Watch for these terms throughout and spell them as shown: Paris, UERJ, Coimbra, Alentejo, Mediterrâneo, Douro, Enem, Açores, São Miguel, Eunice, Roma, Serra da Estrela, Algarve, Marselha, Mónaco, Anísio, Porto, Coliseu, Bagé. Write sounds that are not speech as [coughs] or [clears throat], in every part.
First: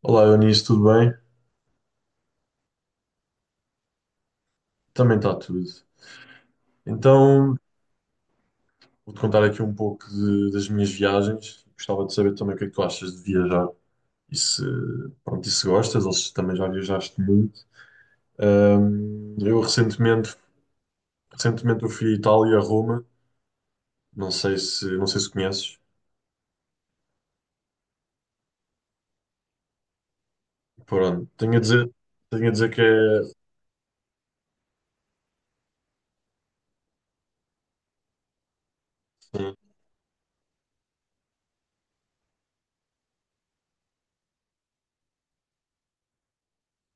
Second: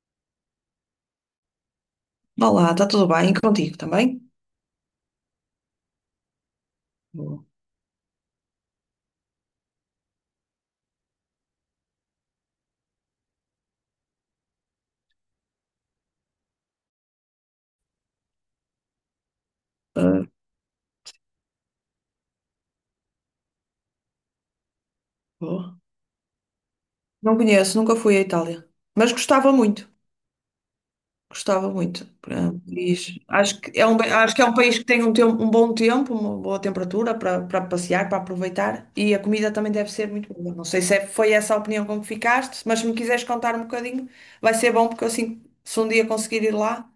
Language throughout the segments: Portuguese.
Olá, Eunice, tudo bem? Olá, está tudo bem? E contigo também? Também está tudo. Boa. Então, vou-te contar aqui um pouco das minhas viagens. Gostava de saber também o que é que tu achas de viajar e se, pronto, e se gostas ou se também já viajaste muito. Ahm, eu Ah, recentemente, recentemente eu fui à Itália, a Roma. Não sei se boa. conheces. Não conheço, nunca fui à Itália, mas gostava muito, Pronto, gostava muito. tenho a Ah, dizer que é, acho que é um, acho que é um país que tem um bom tempo, uma boa temperatura para passear, para aproveitar, e a comida sim, também deve ser muito boa. Não sei se foi essa a opinião com que ficaste, mas se me quiseres contar um bocadinho, vai ser bom porque assim, se um dia conseguir ir lá,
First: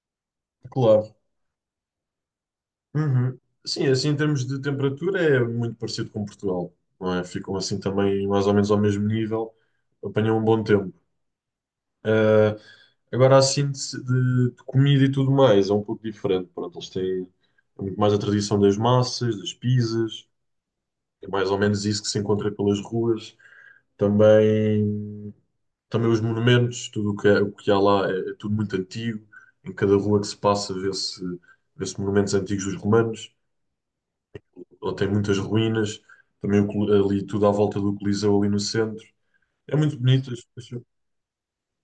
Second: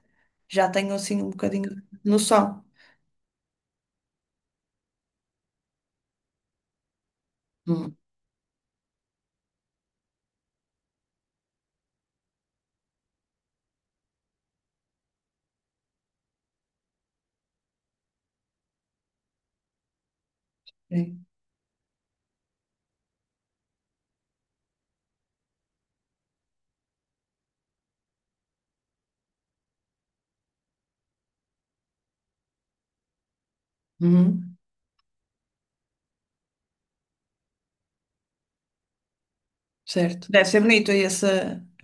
já tenho claro. assim um bocadinho de noção. Uhum. Sim, assim em termos de temperatura é muito parecido com Portugal, não é? Ficam assim Hum, também mais ou menos ao mesmo nível apanham um bom tempo. Eh, agora, a síntese de comida e tudo mais é um pouco diferente. Pronto, eles têm muito mais a tradição das massas, das pizzas, sim. é mais ou menos isso que se encontra pelas ruas. Também, também os monumentos, tudo o que, o que há lá é, é tudo muito antigo. Em cada rua que se passa vê-se monumentos antigos dos romanos, Uhum. ou tem muitas ruínas. Também o ali tudo à volta do Coliseu, ali no centro. É muito Certo. bonito. As Deve ser pessoas- bonito esse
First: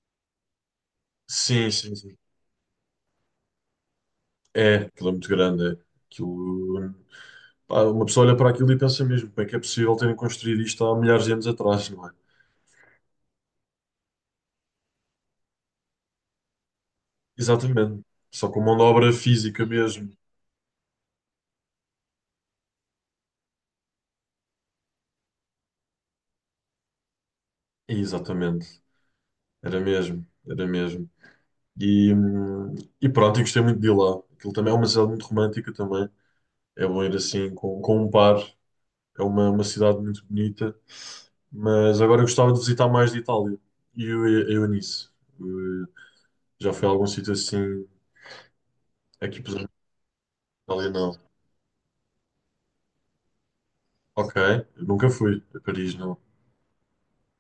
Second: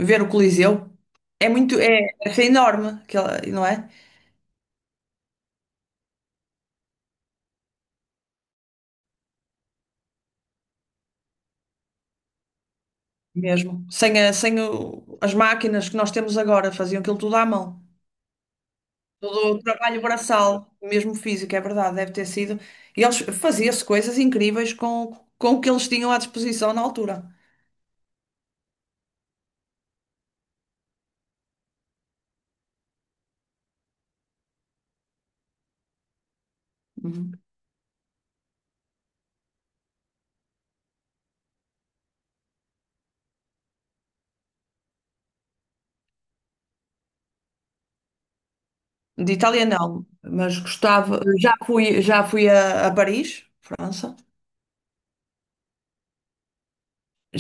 ver o Coliseu. É Sim, muito, sim, é, sim. é enorme, aquela, não é? É, aquilo é muito grande. É. Aquilo. Pá, uma pessoa olha para aquilo e pensa mesmo, como é que é possível terem construído isto há milhares de anos atrás, não é? Mesmo. Sem as máquinas que nós temos agora, faziam aquilo tudo à mão. Exatamente. Só com mão de obra Todo o física trabalho mesmo. braçal, mesmo físico, é verdade, deve ter sido. E eles faziam-se coisas incríveis com o que eles tinham à disposição na altura. Exatamente. Era mesmo, era mesmo. E, hum, e pronto, eu gostei muito de ir lá. Aquilo também é uma cidade muito romântica também. É bom ir Uhum. assim com um par. É uma cidade muito bonita. Mas agora eu gostava de visitar mais de Itália. E eu, nisso. Eu já fui a algum sítio assim, De aqui por Itália exemplo, não, mas na Itália não. gostava. Já fui a Paris, França. Ok, eu nunca fui a Paris, não.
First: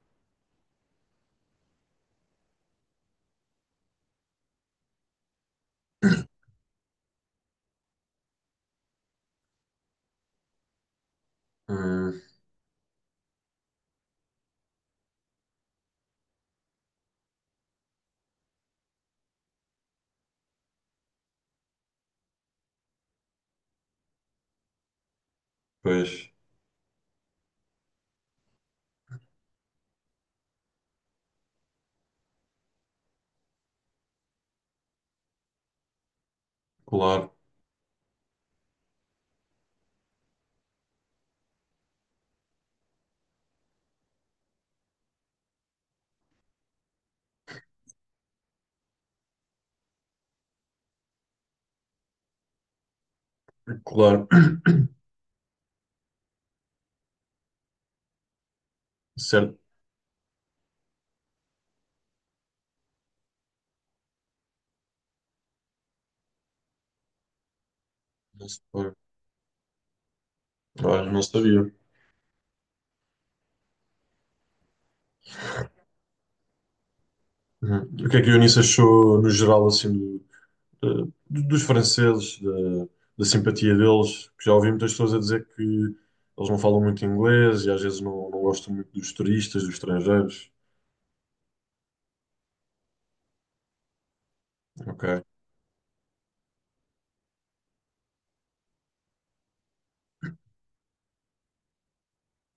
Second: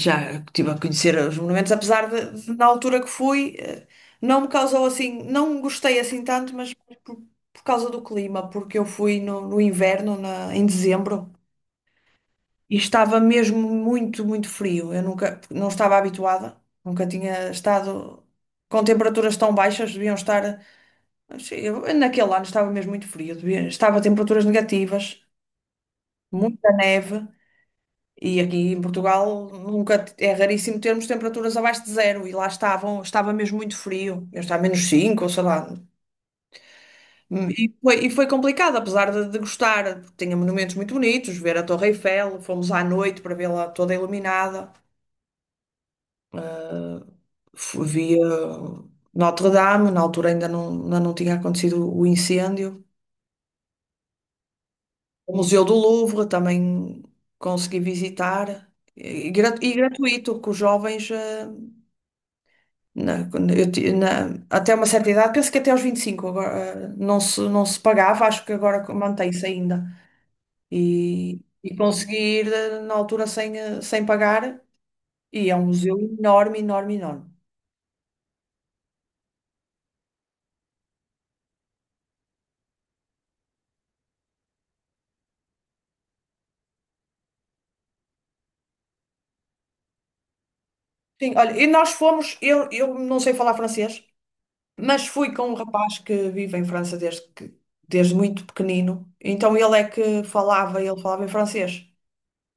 Já estive a conhecer os monumentos, apesar de, na altura que fui, não me causou assim, não gostei assim tanto, mas por, por causa do clima, porque eu fui no inverno, em dezembro, Hum, e estava mesmo muito, muito frio. Eu nunca, não estava habituada, nunca tinha estado com temperaturas tão baixas, deviam estar, naquele ano estava mesmo muito frio, estava a temperaturas negativas, pois, muita neve. E aqui em Portugal nunca é raríssimo termos temperaturas abaixo de zero, e lá estavam, estava mesmo muito frio, eu estava a menos 5 ou sei lá. claro, E foi complicado, apesar de gostar, porque tinha monumentos muito bonitos, ver a Torre Eiffel. Fomos à noite para vê-la toda iluminada, eh, via Notre Dame, na altura ainda não tinha acontecido o incêndio. claro. [coughs] O Museu do Louvre também consegui visitar, e, e gra- Certo, e gratuito, que os jovens. Quando eu até uma certa idade, penso que até aos 25 agora, não se, não se pagava, acho não que se- agora mantém-se ainda. olha, não sabia. E conseguir na altura sem, sem pagar, e é um museu enorme, enorme, enorme. Uhum. O que é que a Eunice achou, no geral, assim, do- dos franceses, da simpatia deles? Porque já ouvi muitas pessoas a dizer que eles não falam muito inglês e às vezes não, não gostam muito dos turistas, dos estrangeiros. Sim, olha, e nós fomos. Eu não sei falar francês, Ok, mas fui com um rapaz que vive em França desde muito pequenino, então ele é que falava, ele falava em francês.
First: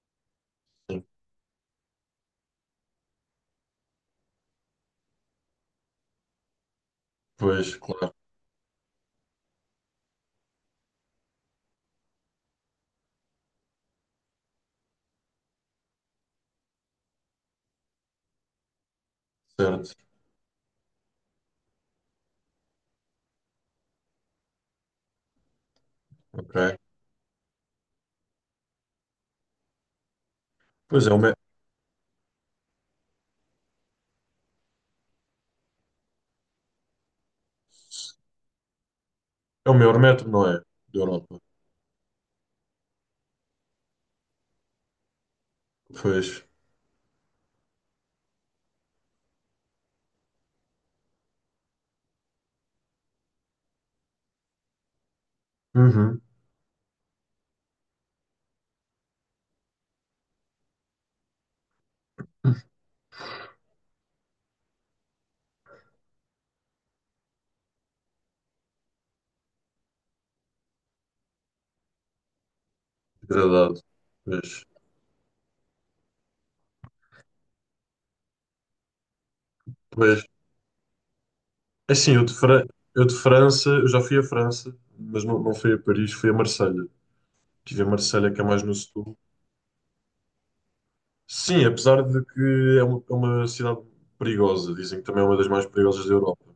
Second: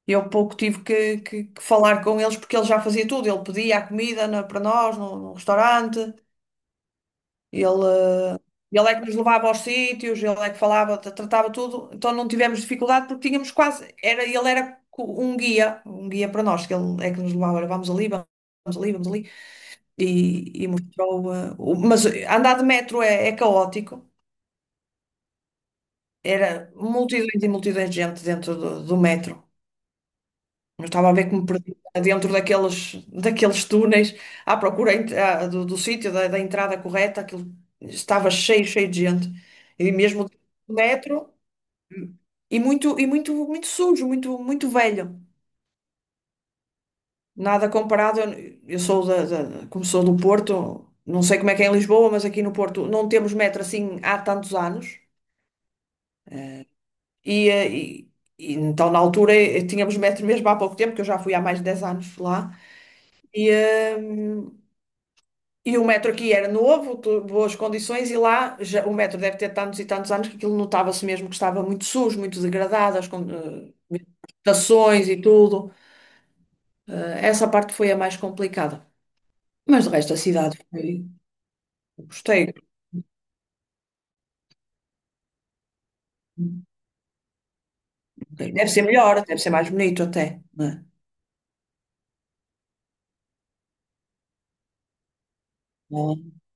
Eu pouco tive sim. Que falar com eles, porque ele já fazia tudo. Ele pedia a comida para nós no restaurante, Pois, ele, claro, eh, ele é que nos levava aos sítios, ele é que falava, tratava tudo. Então não tivemos dificuldade, porque tínhamos quase, era, ele era um guia para nós, que ele é que nos levava, olha, vamos ali, vamos ali, vamos ali. certo, E mostrou. Mas andar de metro é, é caótico. Era ok. multidões e multidões de gente dentro do metro. Não Pois estava é, a ver, que me perdi dentro daqueles, daqueles túneis à procura do sítio, da entrada correta. Aquilo estava cheio, cheio de gente. é o E maior mesmo metro, não é? o Da metro, Europa. E muito, muito sujo, muito, muito velho. Pois. Nada comparado. Eu sou como sou do Porto, não sei como é que é em Lisboa, mas aqui no Porto não temos metro assim há tantos anos. Uhum. E, eh, e- e então, na altura, tínhamos metro mesmo há pouco tempo, que eu já fui há mais de 10 anos lá. E, eh, E o metro aqui era novo, boas condições, e lá já- o metro deve ter tantos e tantos anos, que aquilo notava-se mesmo que estava muito sujo, muito degradado, as Degradado. Pois. estações e tudo. Eh, essa parte foi a mais complicada. Mas o resto da Pois. cidade foi. Assim, eu de, Gostei. Fra- eu de França, eu já fui à França, mas não, não fui a Paris, fui a Marselha. Estive em Marselha, que é mais Deve no ser melhor, sul. deve ser mais bonito até, né? Sim, apesar de que é é uma cidade perigosa, dizem que também é uma das mais perigosas da Ah, Europa.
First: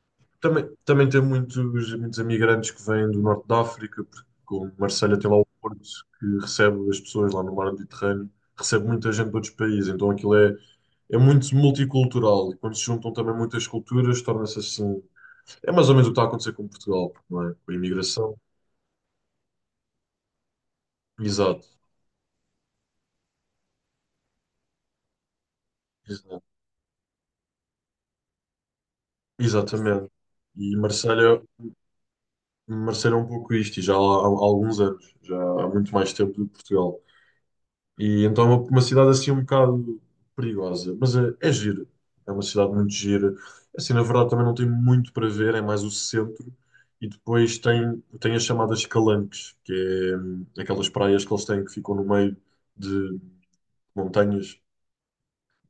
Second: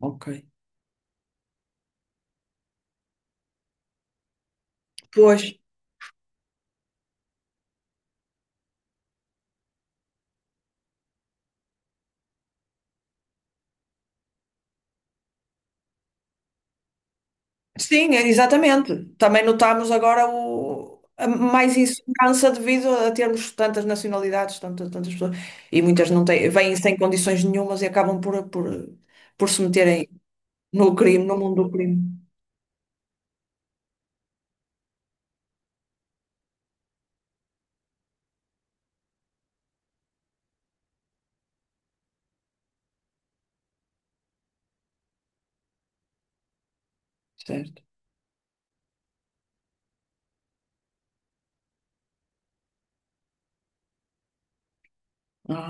ok. Também tem muitos, muitos imigrantes que vêm do norte da África, porque como Marselha tem lá Pois. o porto que recebe as pessoas lá no mar Mediterrâneo, recebe muita gente de outros países, então aquilo é, é muito multicultural e quando se juntam também muitas culturas, torna-se assim. É mais ou menos o que está a acontecer com Portugal, não é? Com a imigração. Exatamente. Também notamos agora Exato, mais insegurança devido a termos tantas nacionalidades, tantas, tantas pessoas, e muitas não exato. têm, vêm sem condições nenhumas, e acabam por se Exatamente. meterem E no crime, no Marselha, mundo do crime. Marselha é um pouco isto, e já há, há alguns anos, já há muito mais tempo do que Portugal. E então é uma cidade assim um bocado perigosa, mas é, é gira. É uma cidade muito gira. Assim, na verdade, também não tem muito para ver, é mais o centro. E depois Certo. tem, tem as chamadas calanques, que é aquelas praias que eles têm que ficam no meio de montanhas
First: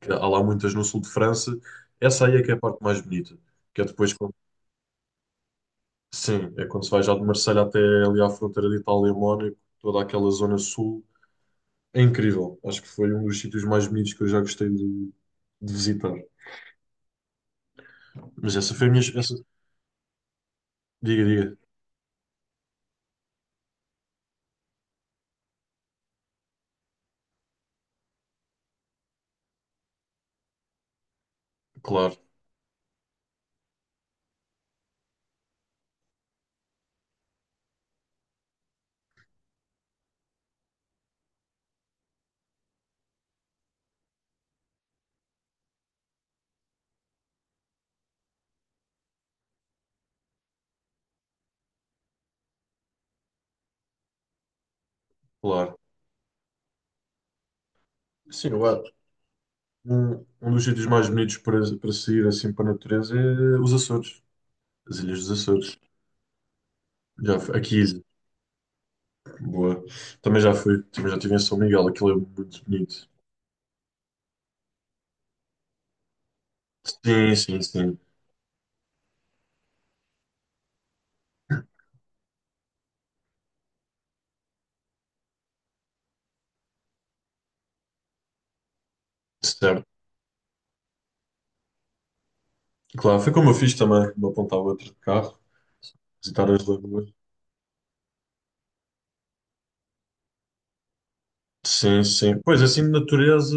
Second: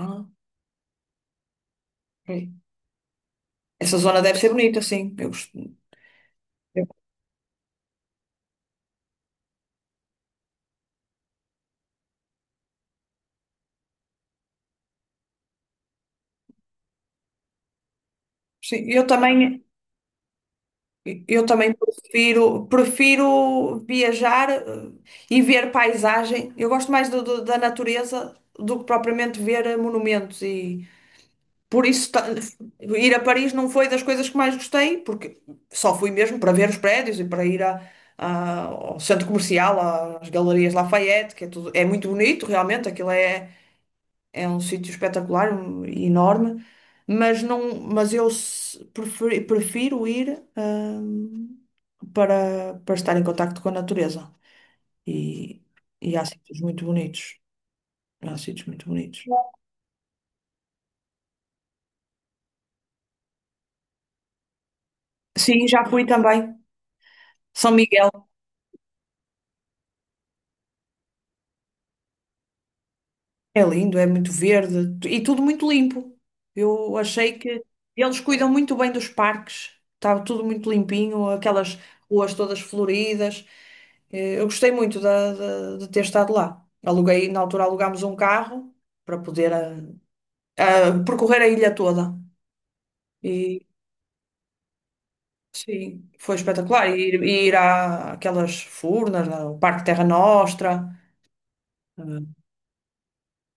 que há lá muitas no sul de França. Essa aí é que ok. é a parte mais bonita, que é Essa depois, zona quando- deve ser bonita, sim. Eu, gosto- sim, é quando eu- se vai já de Marselha até ali à fronteira de Itália e Mónaco, toda aquela zona sul. É incrível. Acho que foi um dos sítios mais bonitos que eu já gostei de visitar. Mas essa foi a sim, minha. eu Essa... também, Diga, Eu diga. também prefiro, prefiro viajar, e ver paisagem. Eu gosto mais da natureza do que propriamente ver, monumentos. E Por isso, Claro, ta- ir a Paris não foi das coisas que mais gostei, porque só fui mesmo para ver os prédios e para ir ao centro comercial, às galerias Lafayette, que é tudo, é muito bonito, realmente, aquilo é, é um sítio espetacular e enorme, mas não, mas eu prefiro ir, para estar em contacto com a natureza. E, claro. e há sítios muito bonitos. Há Sim, eu sítios muito acho. bonitos. Um dos sítios mais bonitos para, para sair assim para a natureza é os Açores, as Ilhas dos Sim, Açores. já fui também. Já fui, São aqui, Miguel. boa. Também já fui, também já estive em São Miguel, aquilo é muito bonito. É lindo, é muito verde e tudo muito limpo. Eu Sim, achei sim, que sim. eles cuidam muito bem dos parques, estava tudo muito limpinho, aquelas ruas todas floridas. Eu gostei muito ter estado lá. Aluguei, na altura alugámos um carro para poder, Certo. Percorrer a ilha toda. Claro, foi como eu E fiz também, de uma ponta à outra de carro, sim, foi visitar as espetacular. Lagoas. E ir àquelas furnas, ao Parque Terra Nostra. Sim, eh, sim. Pois, assim, de natureza,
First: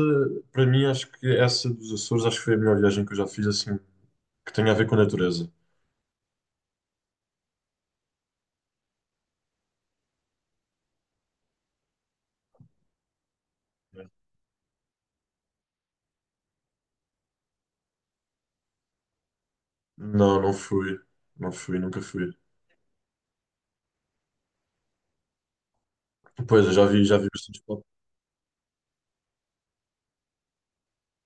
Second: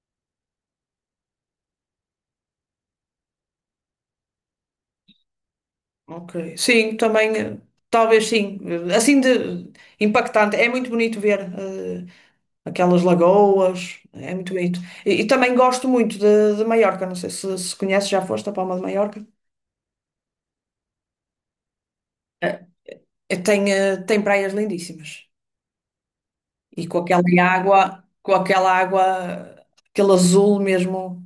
para mim, acho que essa dos Açores, acho que foi a melhor viagem que eu já fiz, assim, que tenha a ver com natureza. Ok. Sim, também, talvez sim. Assim de impactante. É muito bonito ver, aquelas lagoas. É muito bonito. E também gosto muito de Maiorca. Não sei se, se conheces, já foste à Palma de Maiorca. Não, não fui. Não fui, nunca fui. Eh, Tem praias lindíssimas. Pois, eu E já vi bastantes fotos. Com aquela água, aquele azul mesmo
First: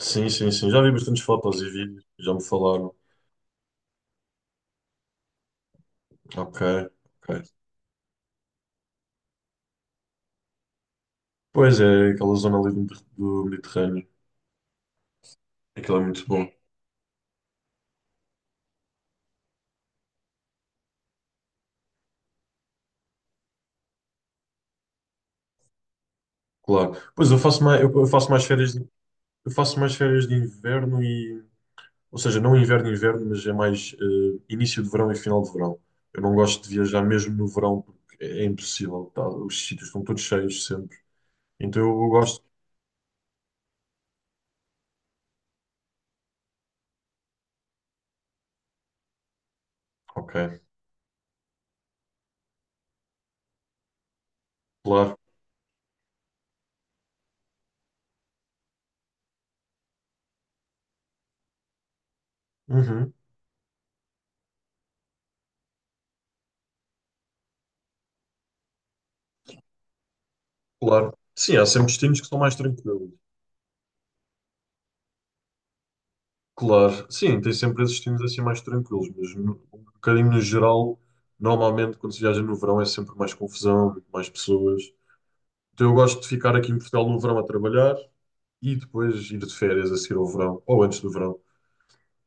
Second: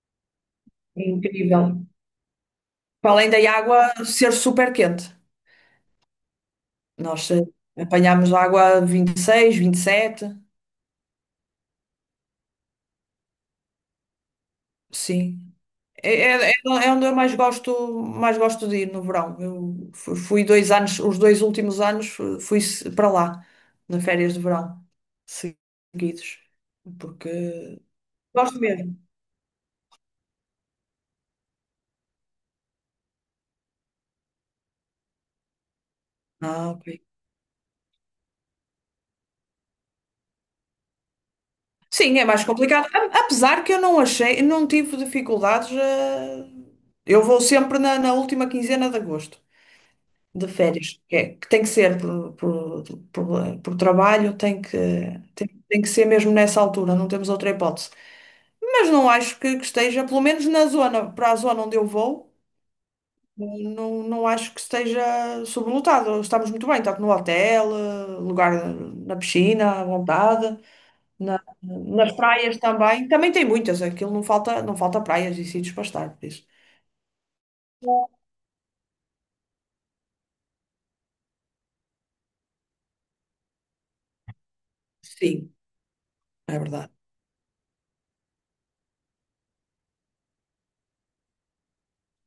Sim, sim, sim. Já vi bastantes fotos e incrível. vídeos, já me falaram. Para além da água ser super quente. Ok, Nós ok. apanhámos água a 26, 27. Pois é, aquela zona ali do, do Mediterrâneo. Sim. Aquilo é É, muito bom, é, é é onde eu mais gosto de ir no verão. Eu fui 2 anos, os 2 últimos anos fui para lá, nas férias de verão, seguidos. claro. Pois Porque eu faço mais gosto férias mesmo. Eu faço mais férias de inverno e, ou seja, não inverno, inverno, mas é mais início de verão e final de verão. Eu não gosto de Ah, ok. viajar mesmo no verão porque é, é impossível, tá? Os sítios estão todos cheios sempre. Então eu Sim, é gosto. mais complicado. Apesar que eu não achei, não tive dificuldades. Eu vou sempre na última quinzena de agosto, de Ok, férias. Que, que tem que ser por trabalho, claro. Tem que ser mesmo nessa altura, não temos outra hipótese. Mas não acho que esteja, pelo menos na zona, para a zona onde eu vou, Uhum, não, não acho que esteja sobrelotado. Estamos muito bem, tanto no hotel, lugar na piscina, à vontade, claro. Sim, há sempre nas destinos que são mais praias também. tranquilos. Também tem muitas, aquilo não falta, não falta praias e sítios para estar, por isso. Claro, sim, tem sempre esses destinos assim mais tranquilos, mas um bocadinho no geral, normalmente quando se viaja no verão é sempre mais confusão, muito mais pessoas. Sim, Então eu gosto de ficar é aqui em verdade. Portugal no verão a trabalhar e depois ir de férias a seguir ao verão, ou antes do verão.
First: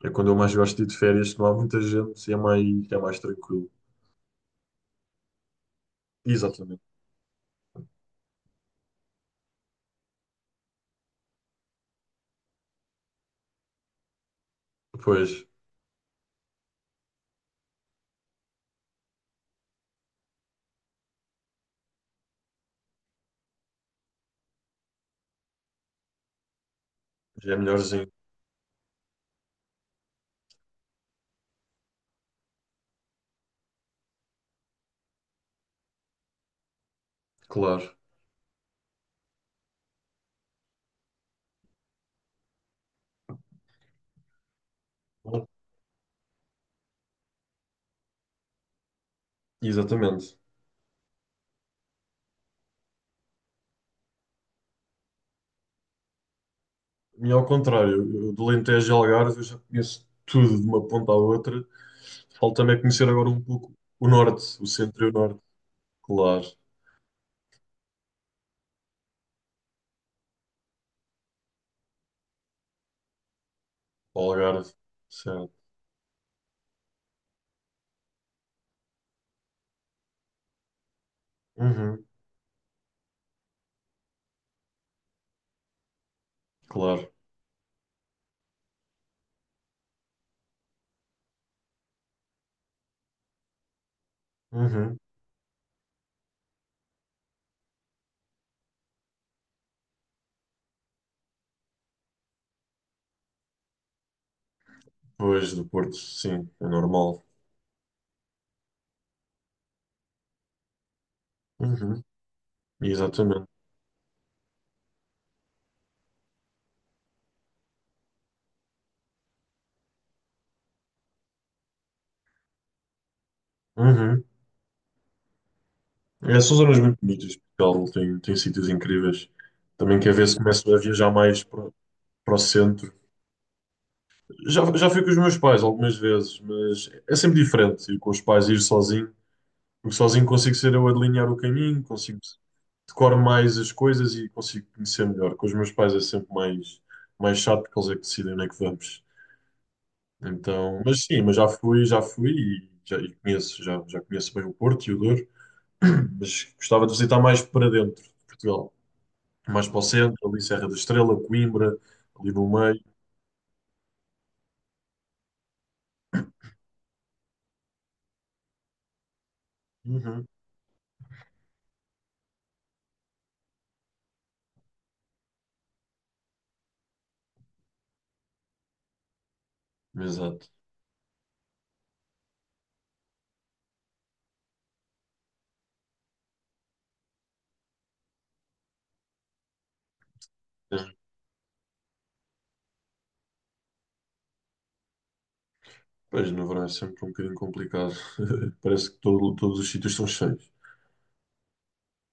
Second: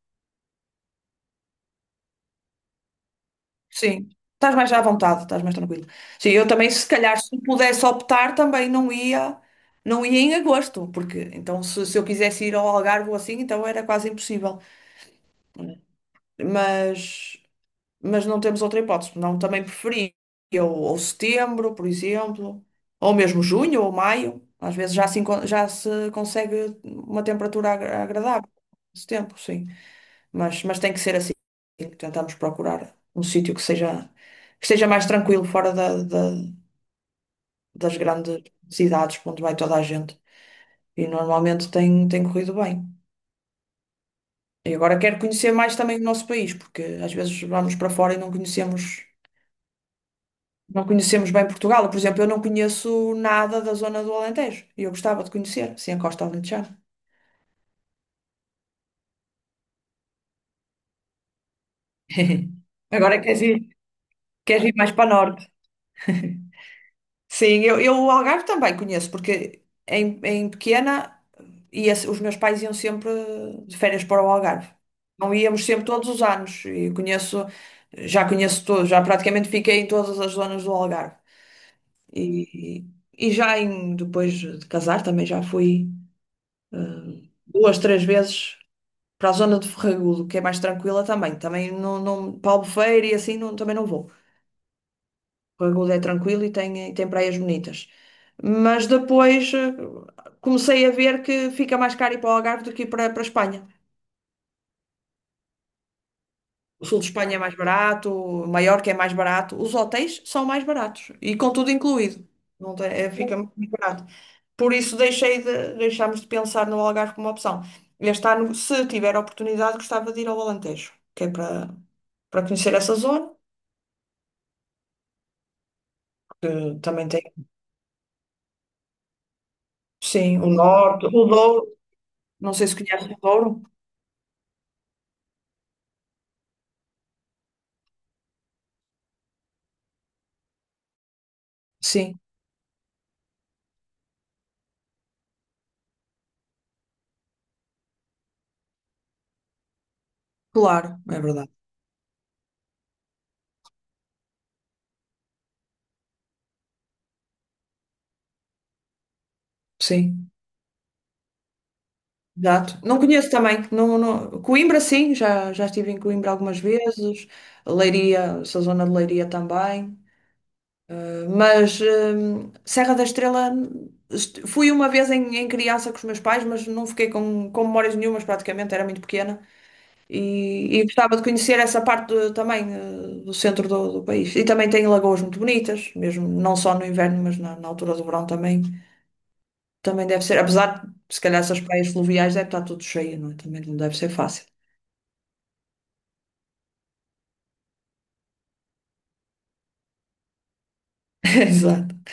É quando eu mais gosto de ir de férias, que não há muita gente e é mais tranquilo. Sim. Estás mais à vontade, estás mais tranquilo. Sim, eu também, Exatamente. se calhar, se pudesse optar, também não ia, não ia em agosto, porque então se eu quisesse ir ao Algarve ou assim, então era quase impossível. Depois, mas, mas não temos outra hipótese. Não, também preferia ou setembro, por exemplo, ou mesmo junho ou maio. Às vezes já se, já se consegue uma já é temperatura melhorzinho, agradável nesse tempo, sim. Mas tem que ser assim. Tentamos procurar um sítio que seja mais tranquilo, fora claro. das grandes cidades, para onde vai toda a gente. E normalmente tem, tem corrido bem. E agora quero Bom, conhecer mais também o nosso país, porque às vezes vamos para fora e não conhecemos. exatamente. Não conhecemos bem Portugal. Por exemplo, eu não conheço nada da zona do Alentejo. E eu gostava de conhecer, assim, a Costa Alentejana. E ao contrário, eu do Alentejo e Algarve eu já conheço tudo de uma ponta à outra. [laughs] Falta-me é conhecer Agora agora um pouco o norte, queres o ir mais centro e para o norte. norte. Claro, [laughs] Sim, eu o Algarve também conheço, porque em, em pequena ia, os meus pais iam sempre de férias para o o Algarve. Algarve, Não certo. íamos sempre todos os anos. E conheço, já conheço tudo, já praticamente fiquei em todas as zonas do Algarve. Uhum, E, e já em, depois de casar também já fui, claro. Duas, três vezes para a zona de Ferragudo, que é mais tranquila também. Também não, não, para Albufeira e assim não, também não vou. Uhum. Ferragudo é tranquilo e tem praias bonitas. Mas depois, comecei a ver que fica mais caro ir para o Algarve do que ir para a Espanha. Pois, do Porto, sim, é O sul de normal. Espanha é mais barato, Maiorca é mais barato, os hotéis são mais baratos e com tudo Uhum, incluído. Não tem- é, fica exatamente. muito mais barato. Por isso deixei de, deixámos de pensar no Algarve como opção. Este ano, se tiver oportunidade, gostava de ir ao Alentejo, que é para conhecer essa zona, Uhum. É, são zonas que muito também tem, bonitas. Portugal tem, tem sítios incríveis. Também quer ver se sim, o começo a norte, viajar o mais Douro. para, para o Não sei se centro. conhece o Douro, Já, já fui com os meus pais algumas vezes, mas é sempre diferente ir com os pais, ir sozinho, porque sozinho consigo ser eu a delinear o caminho, consigo sim, decoro mais as coisas e consigo conhecer melhor. Com os meus pais é sempre mais, mais chato, porque eles é que decidem onde é que vamos. Então, claro, mas é sim, mas verdade, já fui e já e conheço, já, já conheço bem o Porto e o Douro, [clears throat] mas gostava de visitar mais para dentro de Portugal, mais para o centro, sim, ali Serra da Estrela, Coimbra, ali no exato. meio. Não conheço também, não, não- Coimbra sim, já, já estive em Coimbra algumas vezes, Leiria, essa zona de Leiria também, Uhum. mas Serra da Estrela, fui uma vez em, em criança com os meus pais, mas não fiquei com memórias nenhumas praticamente, era muito pequena. Exato. E gostava de conhecer essa parte também, do centro do país. E também tem lagoas muito bonitas, mesmo não só no inverno, mas na altura do verão também. Também deve ser, É, apesar de se calhar essas praias fluviais deve estar tudo cheio, não é? Também não deve ser fácil. pois, no verão é sempre um bocadinho complicado. [laughs] Parece que todos os sítios estão cheios. [laughs] Exato.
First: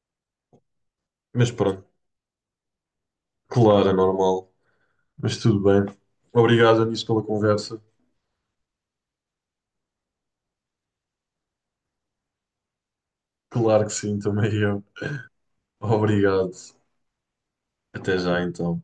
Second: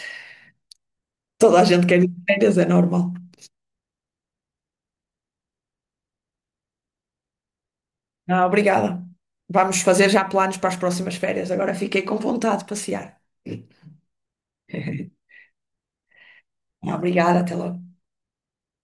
Mas Toda a gente pronto, quer ir de férias, é normal. claro, é normal. Mas tudo bem. Obrigado, Anísio, pela conversa. Ah, obrigada. Vamos fazer já planos para as próximas férias. Agora fiquei com vontade de passear. Claro que sim, também eu. [laughs] Obrigado. Ah, obrigada, até logo. Até já, então.